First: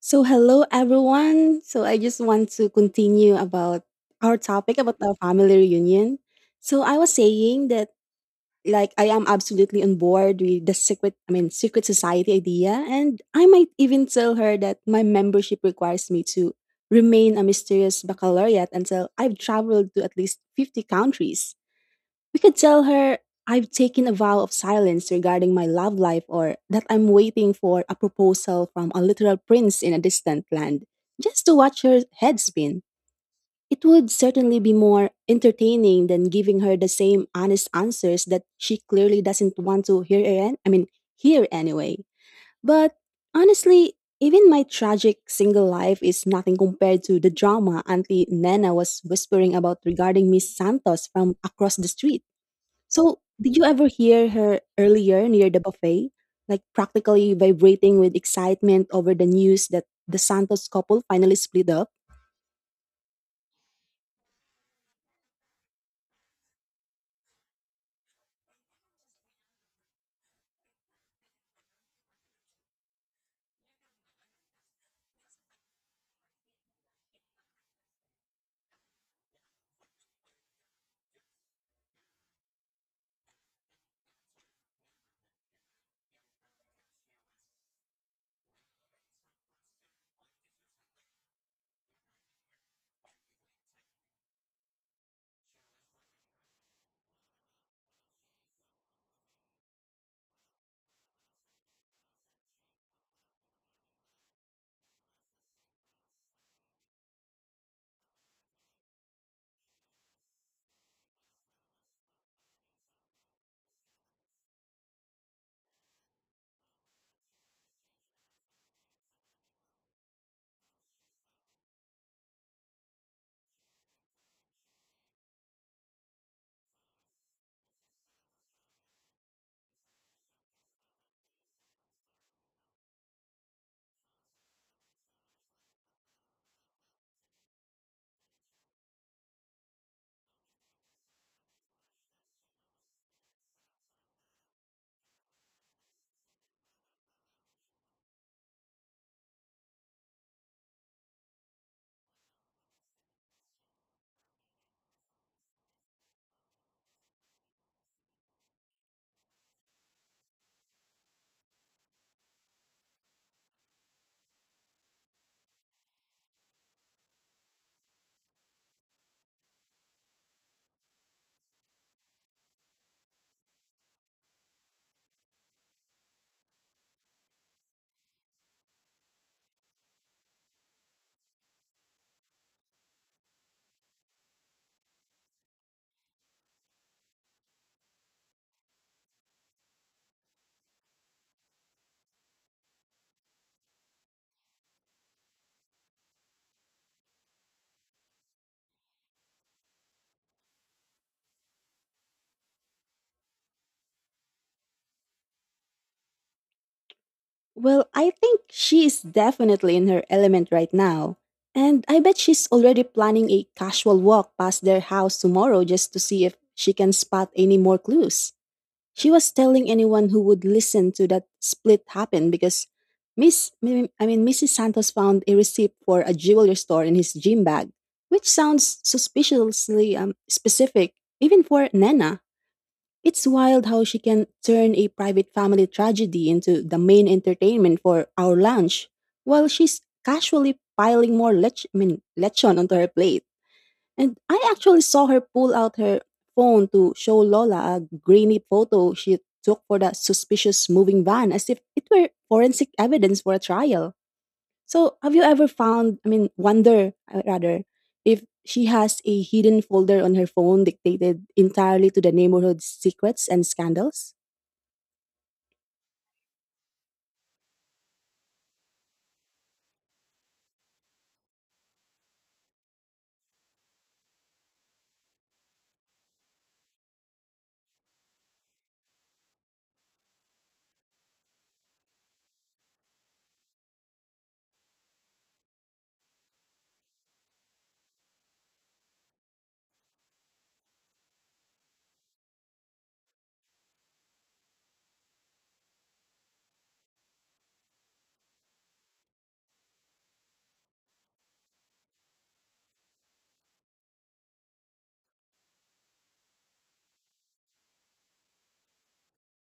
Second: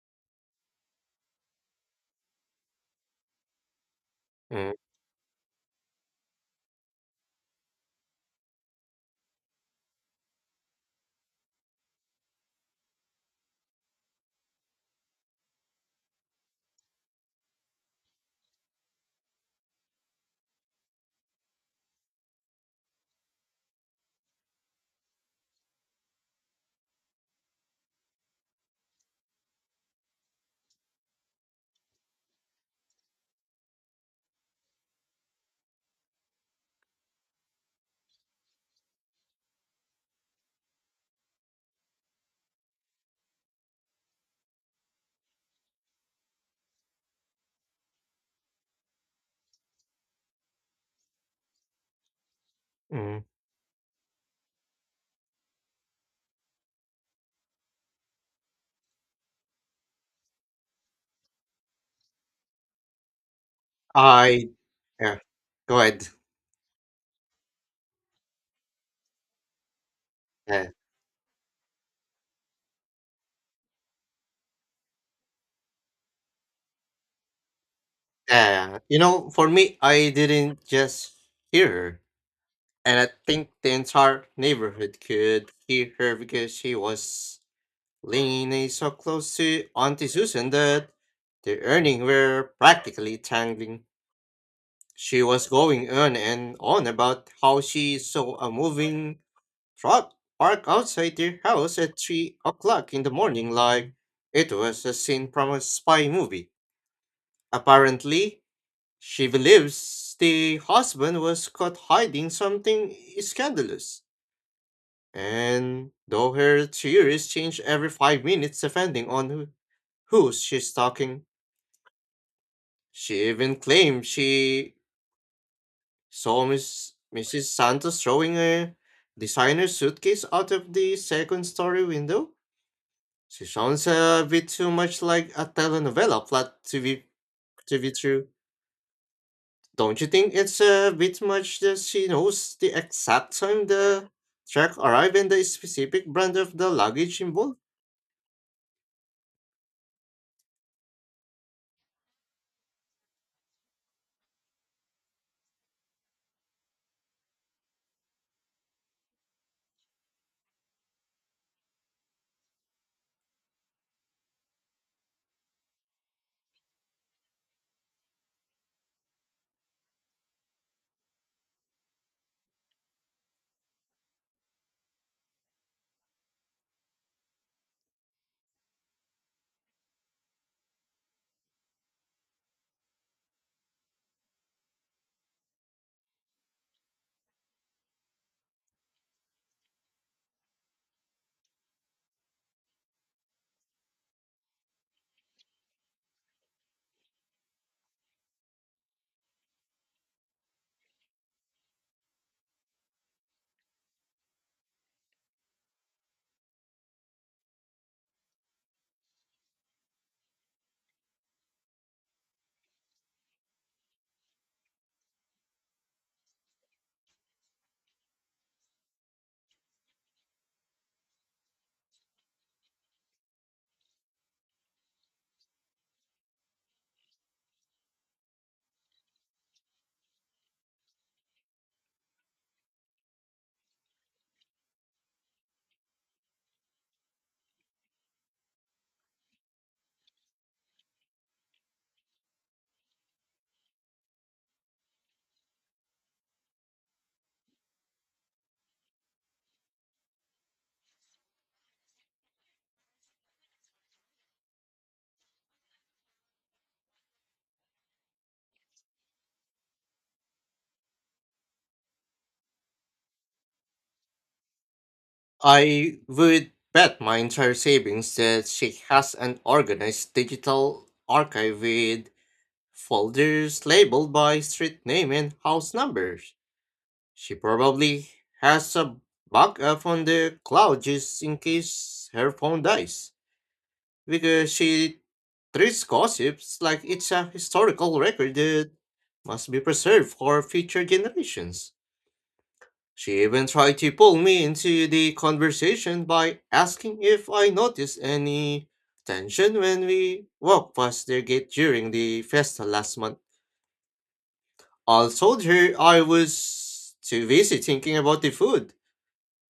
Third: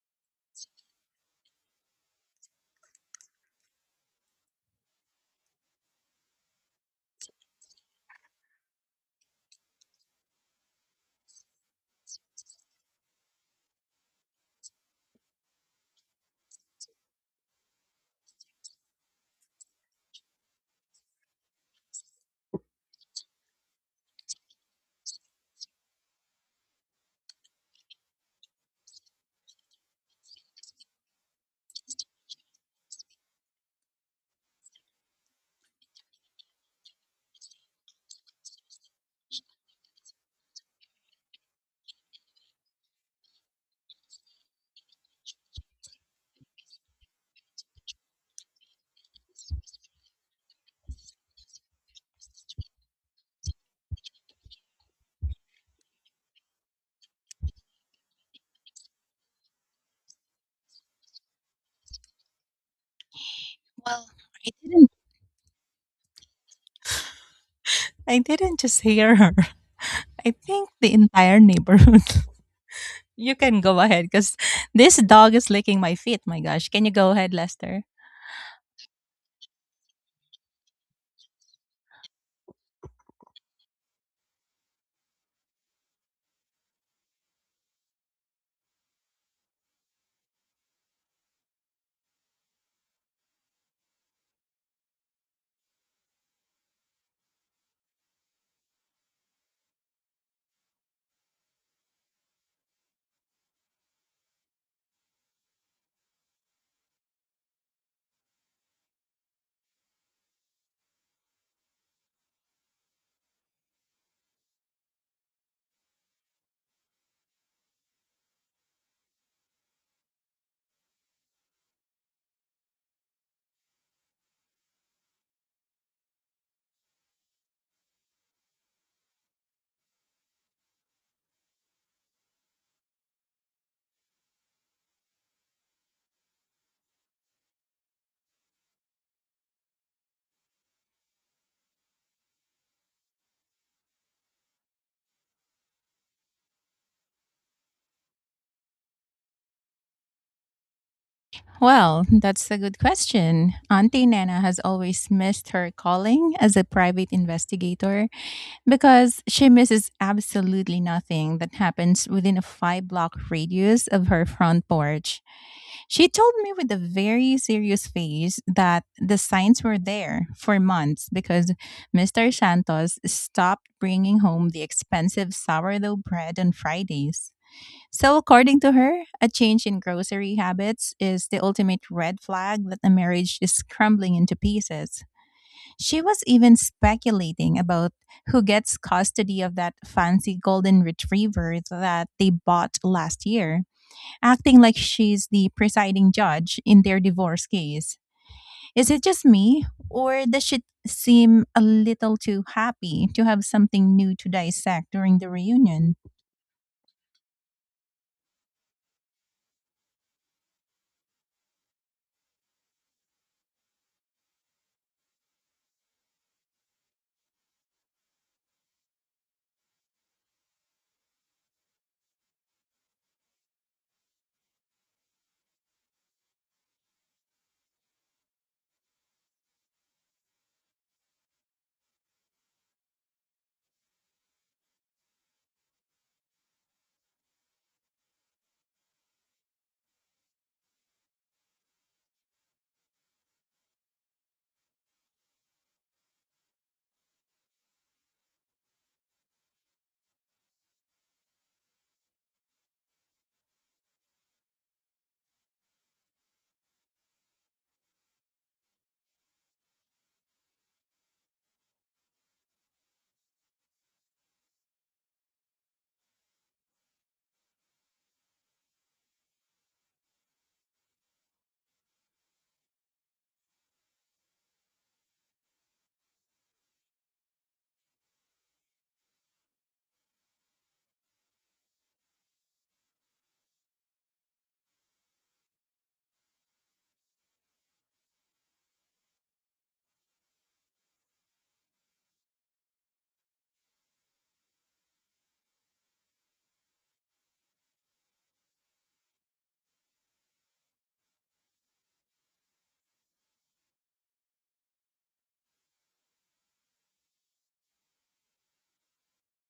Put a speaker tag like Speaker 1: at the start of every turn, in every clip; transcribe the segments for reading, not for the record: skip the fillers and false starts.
Speaker 1: So hello everyone. So I just want to continue about our
Speaker 2: Mm,
Speaker 1: topic about our family reunion. So I was saying that like I am absolutely on board with the secret society idea, and I might even tell her that my membership requires me to remain a mysterious baccalaureate until I've traveled to at least 50 countries. We could tell her I've taken a vow of silence regarding my love life, or that I'm waiting for a proposal from a literal prince in a distant land, just to watch her head spin. It would certainly be more entertaining than giving her the same honest answers that she clearly doesn't want to hear an- I mean hear anyway. But honestly, even my tragic single life is nothing compared to the drama Auntie Nana was whispering about regarding Miss Santos from across the street. So,
Speaker 2: mm.
Speaker 1: did you ever hear her earlier near the buffet, like practically vibrating with excitement over the news that the Santos couple finally split up?
Speaker 3: Well,
Speaker 2: I
Speaker 3: I didn't
Speaker 2: yeah. Go ahead.
Speaker 3: I didn't just hear her. I think
Speaker 2: Yeah.
Speaker 3: the entire neighborhood. You can go ahead because this dog is licking my feet. My gosh. Can you go ahead, Lester?
Speaker 2: Yeah. You know, for me, I didn't just hear her. And I think the entire neighborhood could hear her because she was leaning so close to Auntie Susan that the earnings were practically tangling. She was going on and on about how she saw a moving truck parked outside their house at 3 o'clock in the morning, like it was a scene from a spy movie. Apparently, she believes the husband was caught hiding something scandalous. And though her theories change every 5 minutes depending on who she's talking, she even claimed she saw Mrs. Santos throwing a designer suitcase out of the second story window. She sounds a bit too much like a telenovela plot to be true. Don't you think it's a bit much that she knows the exact time the truck arrived and the specific brand of the luggage involved?
Speaker 3: Well, that's a good question. Auntie Nana has always missed her calling as a private investigator because she misses absolutely nothing that happens within a five block radius of her front porch. She told me with a very serious face that the signs were there for months because Mr. Santos stopped bringing home the expensive sourdough bread on Fridays. So, according to her, a change in grocery habits is the ultimate red flag that a marriage is crumbling into pieces. She was even speculating about who gets custody of that fancy golden retriever that they bought last year, acting like she's the presiding judge in their divorce case. Is it just me, or does she seem a little too happy to have something new to dissect during the reunion?
Speaker 1: Well, I think she is definitely in her element right now. And I bet she's already planning a casual walk past their house tomorrow, just to see if she can spot any more clues. She was telling anyone who would listen to that split happen because Miss mi- I mean Mrs. Santos found a receipt for a jewelry store in his gym bag, which sounds suspiciously specific, even for Nena. It's wild how she can turn a private family tragedy into the main entertainment for our lunch while she's casually piling more lechon onto her plate. And I actually saw her pull out her phone to show Lola a grainy photo she took for that suspicious moving van, as if it were forensic evidence for a trial. So, have you ever found, I mean, wonder rather, if she has a hidden folder on her phone dictated entirely to the neighborhood's secrets and scandals?
Speaker 2: I would bet my entire savings that she has an organized digital archive with folders labeled by street name and house numbers. She probably has a backup on the cloud, just in case her phone dies, because she treats gossips like it's a historical record that must be preserved for future generations. She even tried to pull me into the conversation by asking if I noticed any tension when we walked past their gate during the festa last month. I told her I was too busy thinking about the food.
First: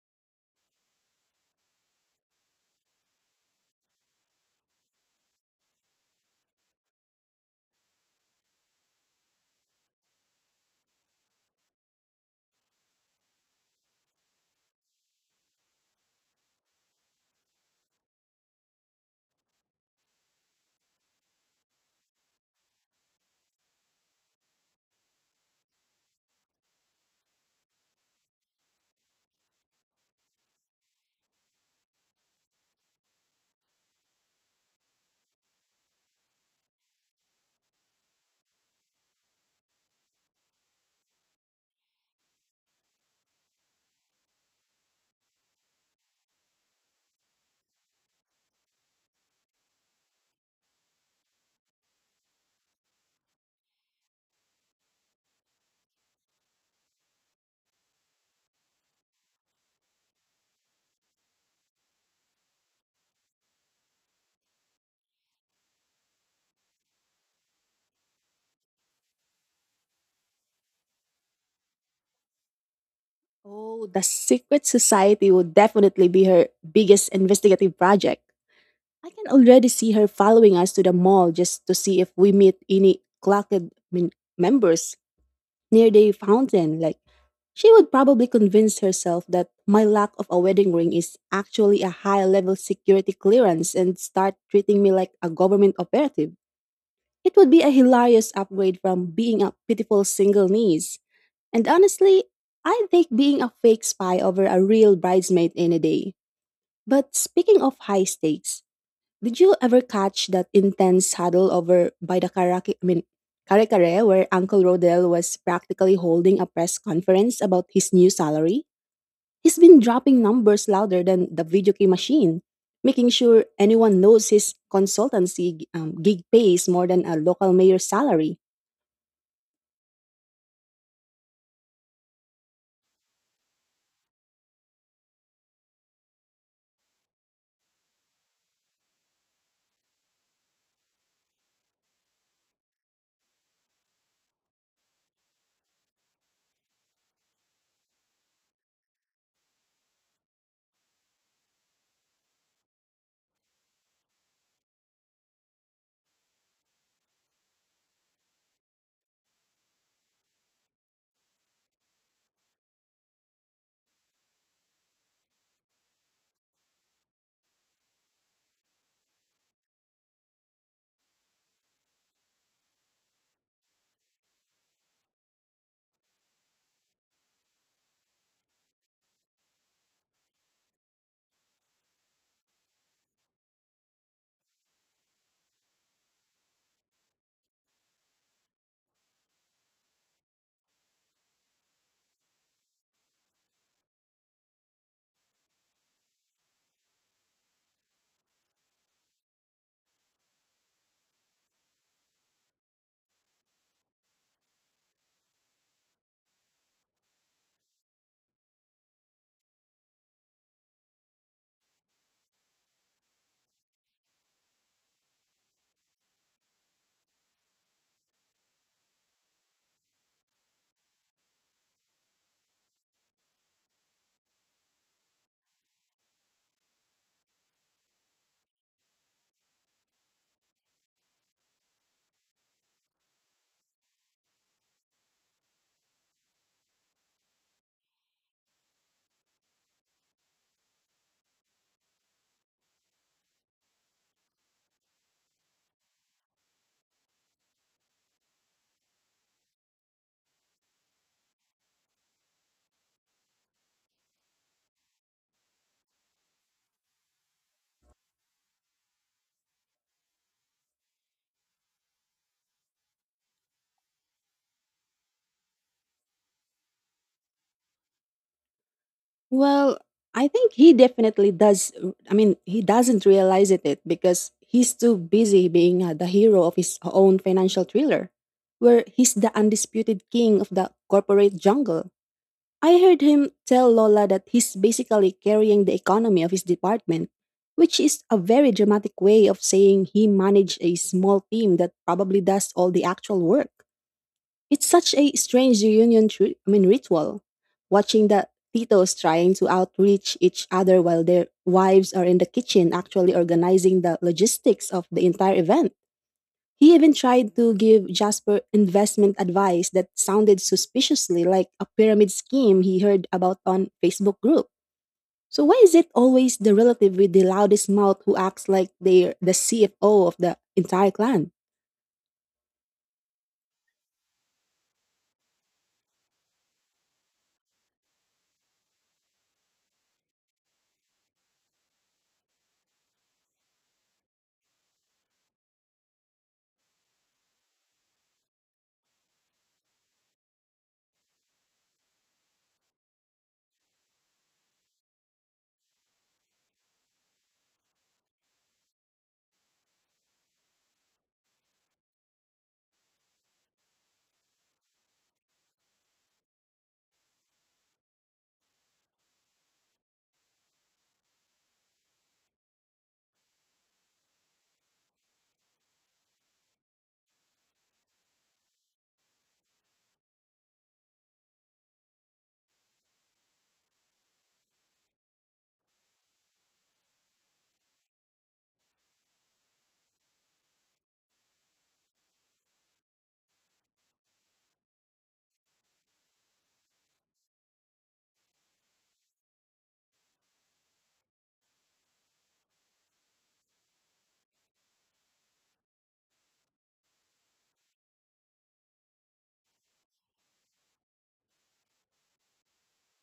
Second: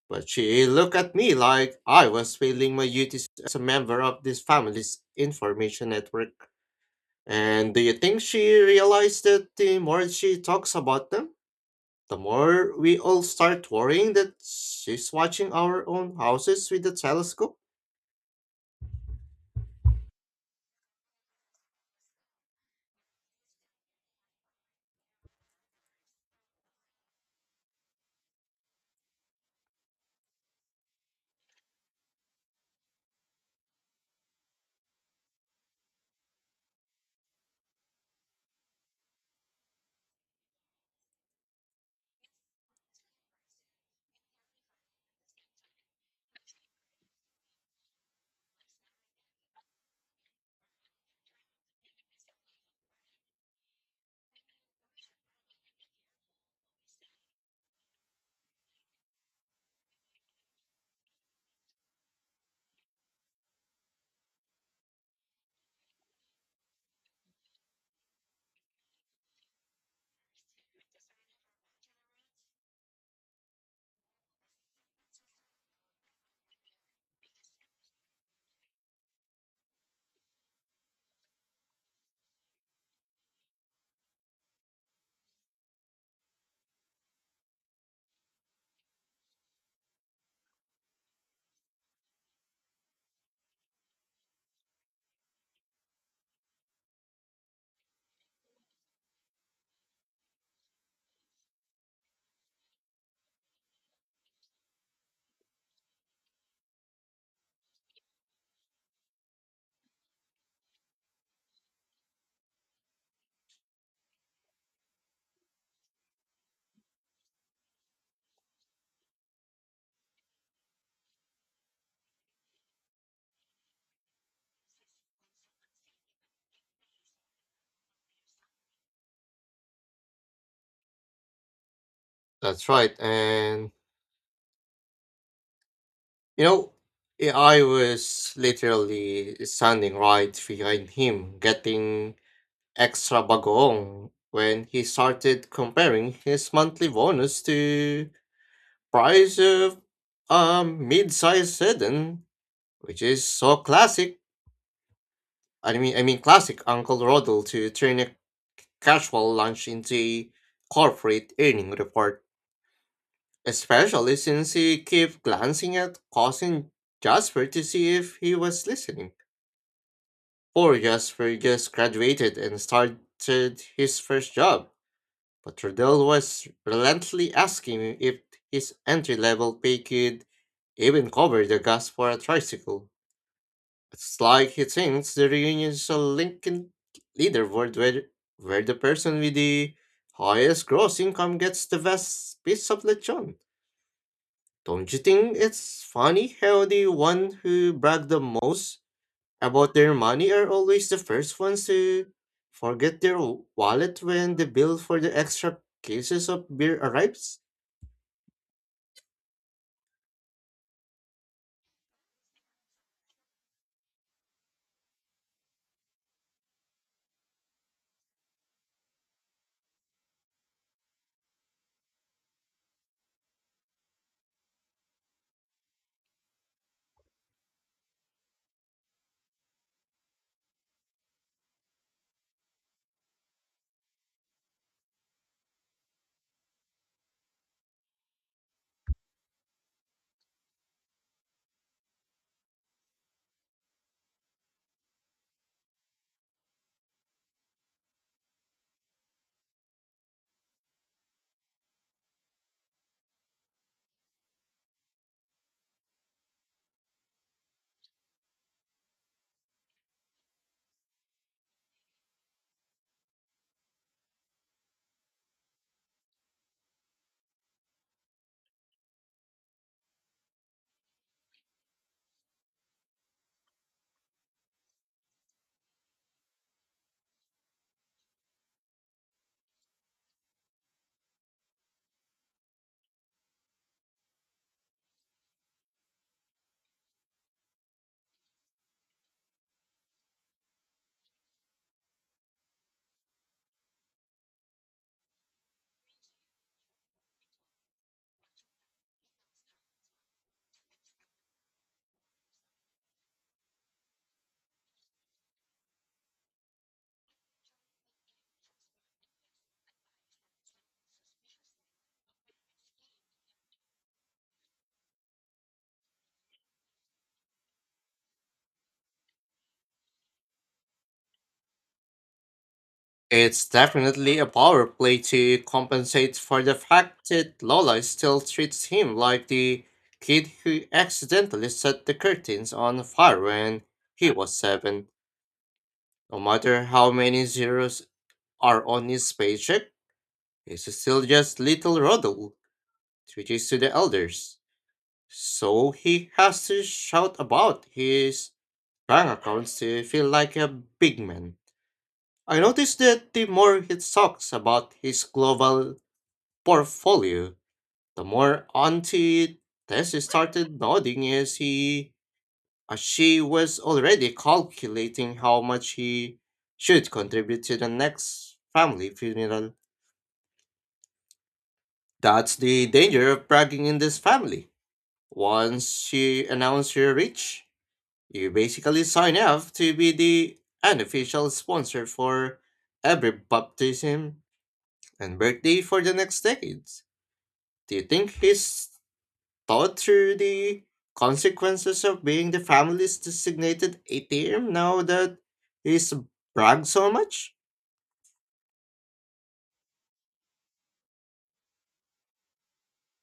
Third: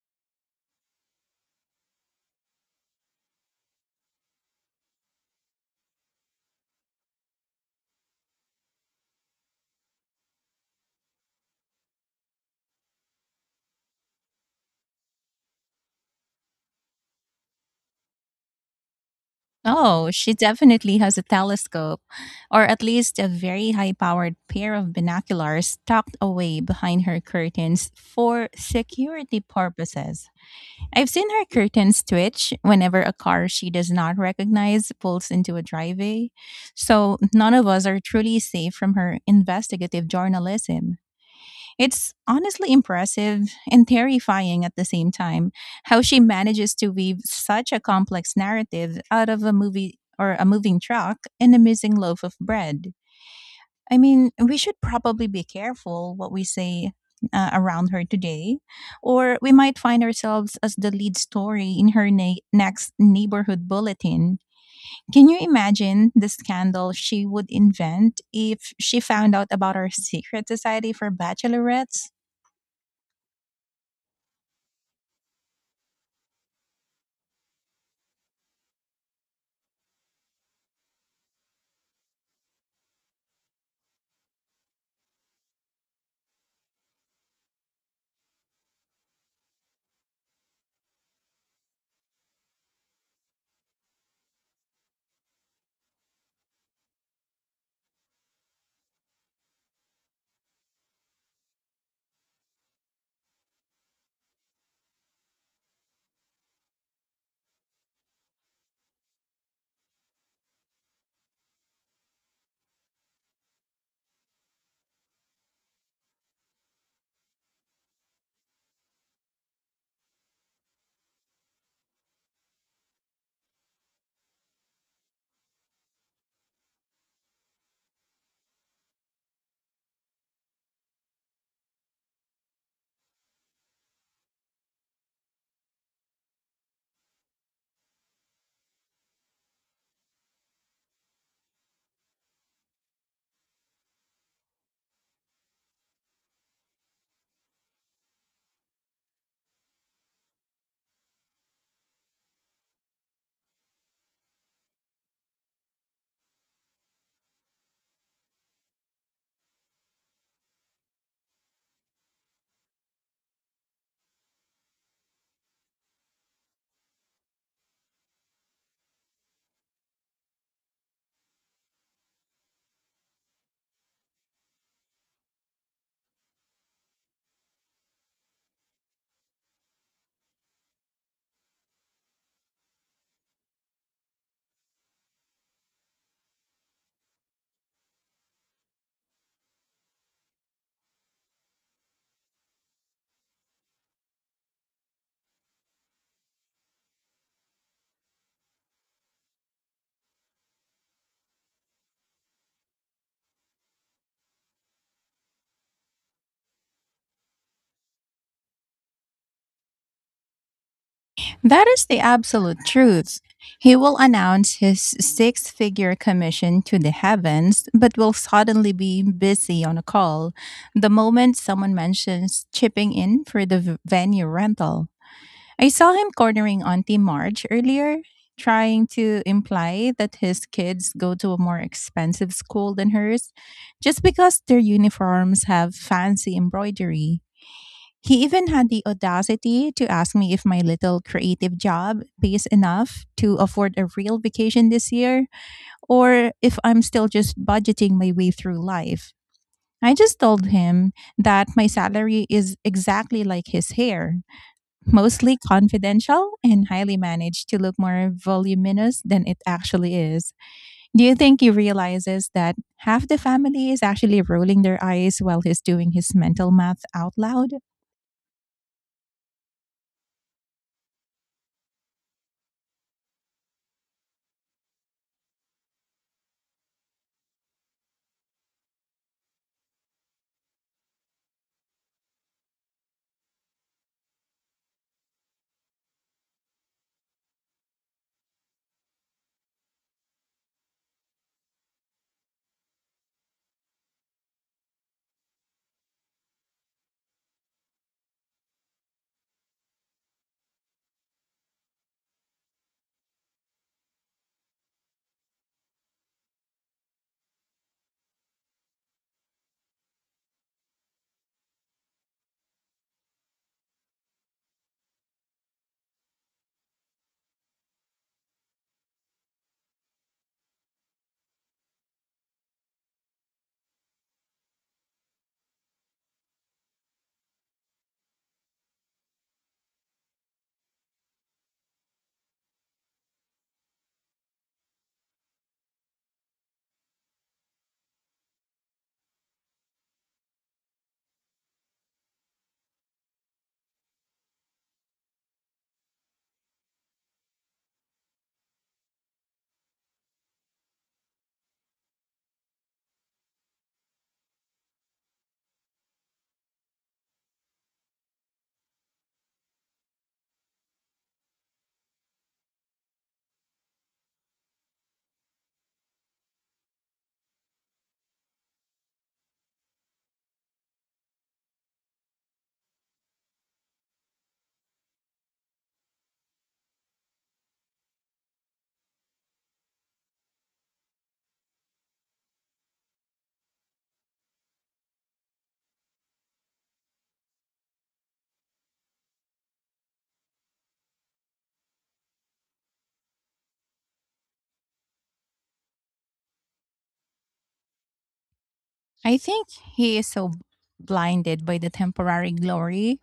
Speaker 2: But she looked at me like I was failing my duties as a member of this family's information network. And do you think she realized that the more she talks about them, the more we all start worrying that she's watching our own houses with the telescope?
Speaker 3: Oh, she definitely has a telescope, or at least a very high powered pair of binoculars tucked away behind her curtains for security purposes. I've seen her curtains twitch whenever a car she does not recognize pulls into a driveway, so none of us are truly safe from her investigative journalism. It's honestly impressive and terrifying at the same time how she manages to weave such a complex narrative out of a movie or a moving truck and a missing loaf of bread. I mean, we should probably be careful what we say around her today, or we might find ourselves as the lead story in her next neighborhood bulletin. Can you imagine the scandal she would invent if she found out about our secret society for bachelorettes?
Speaker 1: Oh, the Secret Society would definitely be her biggest investigative project. I can already see her following us to the mall just to see if we meet any members near the fountain. Like, she would probably convince herself that my lack of a wedding ring is actually a high level security clearance and start treating me like a government operative. It would be a hilarious upgrade from being a pitiful single niece. And honestly, I take being a fake spy over a real bridesmaid any day. But speaking of high stakes, did you ever catch that intense huddle over by the kare kare, where Uncle Rodell was practically holding a press conference about his new salary? He's been dropping numbers louder than the video game machine, making sure anyone knows his consultancy gig pays more than a local mayor's salary.
Speaker 2: That's right. And, you know, I was literally standing right behind him, getting extra bagoong when he started comparing his monthly bonus to price of a mid-sized sedan, which is so classic. I mean, classic Uncle Rodel, to turn a casual lunch into a corporate earning report. Especially since he kept glancing at cousin Jasper to see if he was listening. Poor Jasper just graduated and started his first job, but Rodel was relentlessly asking if his entry-level pay could even cover the gas for a tricycle. It's like he thinks the reunion is a Lincoln leaderboard, where the person with the highest gross income gets the best piece of lechon. Don't you think it's funny how the one who brag the most about their money are always the first ones to forget their wallet when the bill for the extra cases of beer arrives?
Speaker 3: That is the absolute truth. He will announce his six figure commission to the heavens, but will suddenly be busy on a call the moment someone mentions chipping in for the venue rental. I saw him cornering Auntie Marge earlier, trying to imply that his kids go to a more expensive school than hers just because their uniforms have fancy embroidery. He even had the audacity to ask me if my little creative job pays enough to afford a real vacation this year or if I'm still just budgeting my way through life. I just told him that my salary is exactly like his hair, mostly confidential and highly managed to look more voluminous than it actually is. Do you think he realizes that half the family is actually rolling their eyes while he's doing his mental math out loud?
Speaker 1: Well, I think he definitely does. He doesn't realize it because he's too busy being the hero of his own financial thriller, where he's the undisputed king of the corporate jungle. I heard him tell Lola that he's basically carrying the economy of his department, which is a very dramatic way of saying he managed a small team that probably does all the actual work. It's such a strange reunion, tr- I mean, ritual. Watching the titos trying to outreach each other while their wives are in the kitchen, actually organizing the logistics of the entire event. He even tried to give Jasper investment advice that sounded suspiciously like a pyramid scheme he heard about on Facebook group. So why is it always the relative with the loudest mouth who acts like they're the CFO of the entire clan?
Speaker 2: It's definitely a power play to compensate for the fact that Lola still treats him like the kid who accidentally set the curtains on fire when he was seven. No matter how many zeros are on his paycheck, he's still just little Rodel, teaches to the elders. So he has to shout about his bank accounts to feel like a big man. I noticed that the more he talks about his global portfolio, the more Auntie Tess started nodding, as he as she was already calculating how much he should contribute to the next family funeral. That's the danger of bragging in this family. Once you announce you're rich, you basically sign up to be the unofficial sponsor for every baptism and birthday for the next decades. Do you think he's thought through the consequences of being the family's designated ATM now that he's bragged so much?
Speaker 3: I think he is so blinded by the temporary glory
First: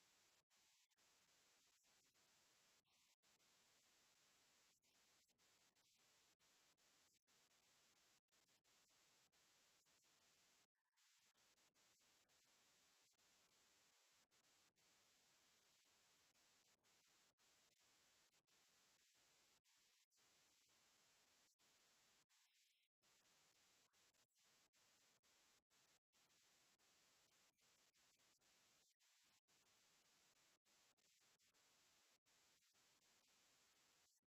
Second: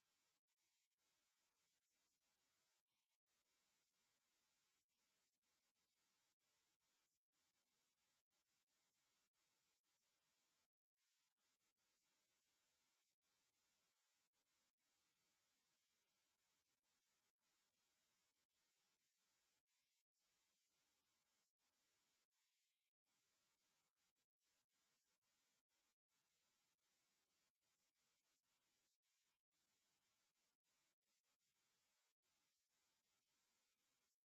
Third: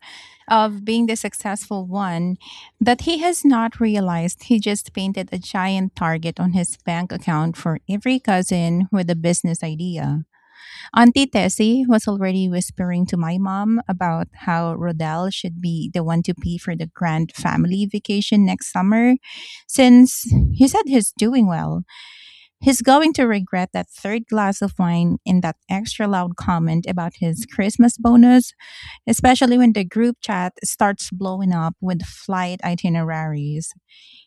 Speaker 3: of being the successful one that he has not realized he just painted a giant target on his bank account for every cousin with a business idea. Auntie Tessie was already whispering to my mom about how Rodell should be the one to pay for the grand family vacation next summer since he said he's doing well. He's going to regret that third glass of wine and that extra loud comment about his Christmas bonus, especially when the group chat starts blowing up with flight itineraries.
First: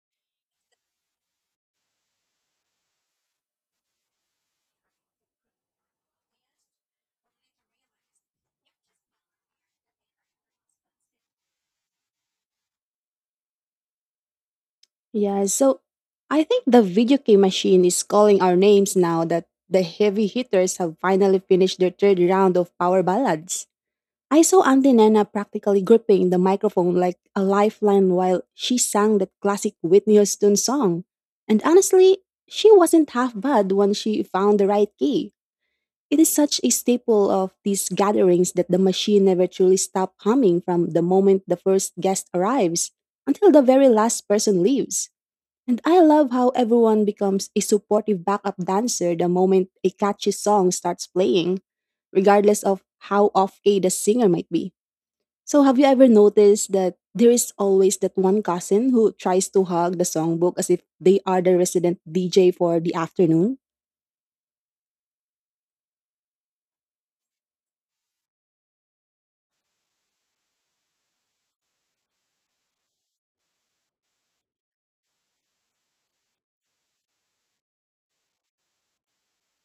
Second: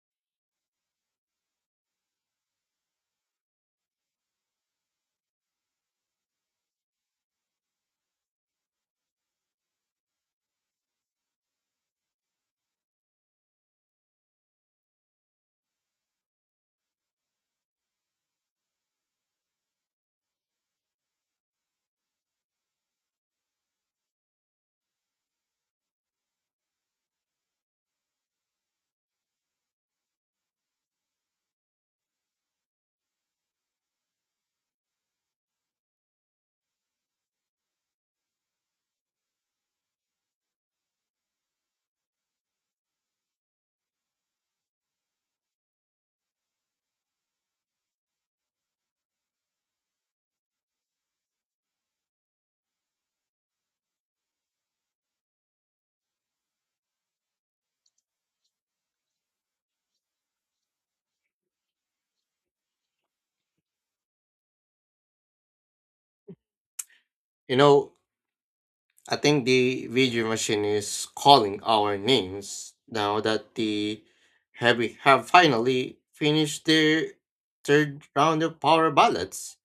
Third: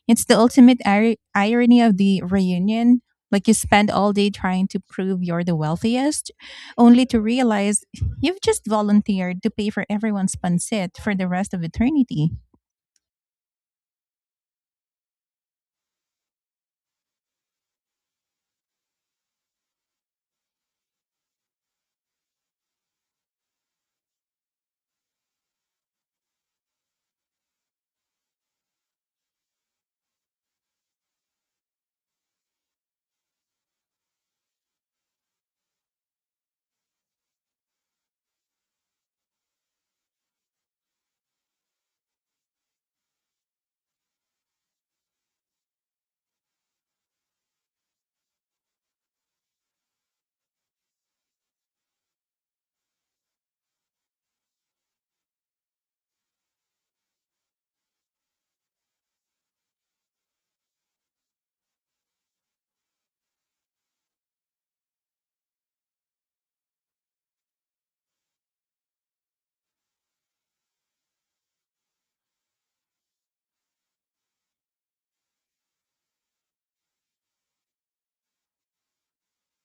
Speaker 3: It's the ultimate irony of the reunion. Like you spend all day trying to prove you're the wealthiest, only to realize you've just volunteered to pay for everyone's pancit for the rest of eternity.
Speaker 1: Yeah, so I think the video game machine is calling our names now that the heavy hitters have finally finished their third round of power ballads. I saw Auntie Nana practically gripping the microphone like a lifeline while she sang that classic Whitney Houston song. And honestly, she wasn't half bad when she found the right key. It is such a staple of these gatherings that the machine never truly stops humming from the moment the first guest arrives until the very last person leaves. And I love how everyone becomes a supportive backup dancer the moment a catchy song starts playing, regardless of how off key the singer might be. So, have you ever noticed that there is always that one cousin who tries to hug the songbook as if they are the resident DJ for the afternoon?
Speaker 2: You know, I think the video machine is calling our names now that the heavy have finally finished their third round of power ballots.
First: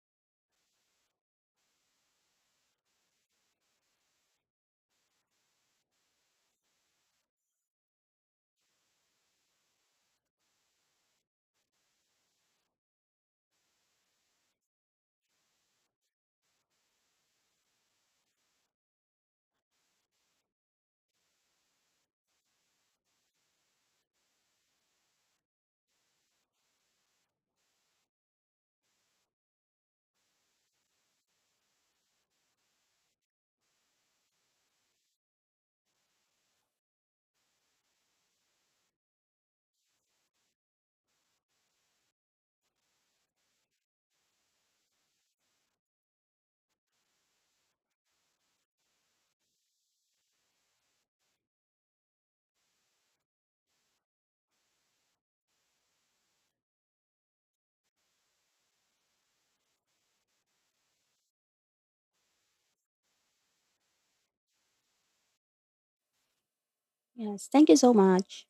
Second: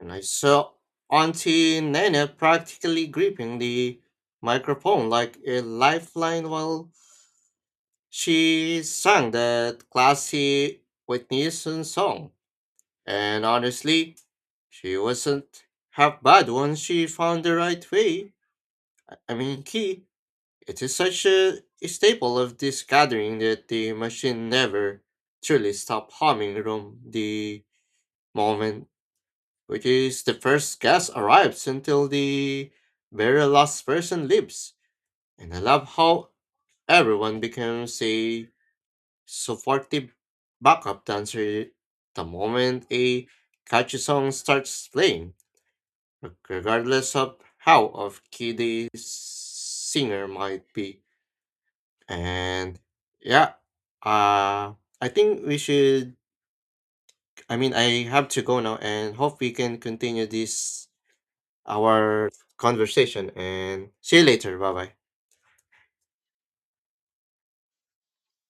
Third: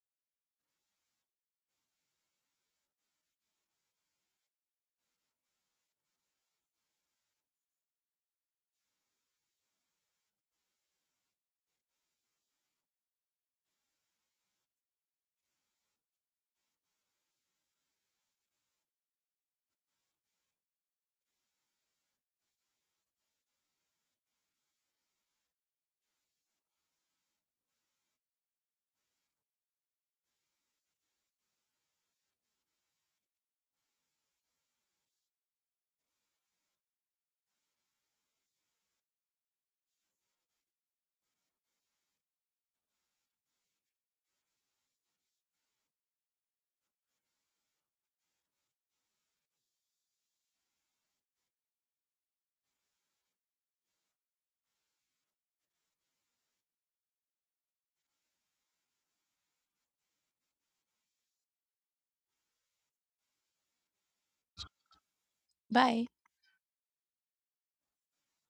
Speaker 2: And I saw Auntie Nana practically gripping the microphone like a lifeline while she sang that classy Whitney Houston song. And honestly, she wasn't half bad once she found the right way. I mean, key. It is such a staple of this gathering that the machine never truly stopped humming from the moment, which is the first guest arrives, until the very last person leaves. And I love how everyone becomes a supportive backup dancer the moment a catchy song starts playing, regardless of how off key the singer might be. And yeah, uh, I think we should. I mean, I have to go now and hope we can continue this our conversation. And see you later. Bye bye.
Speaker 3: Bye.
Speaker 1: Yes, thank you so much.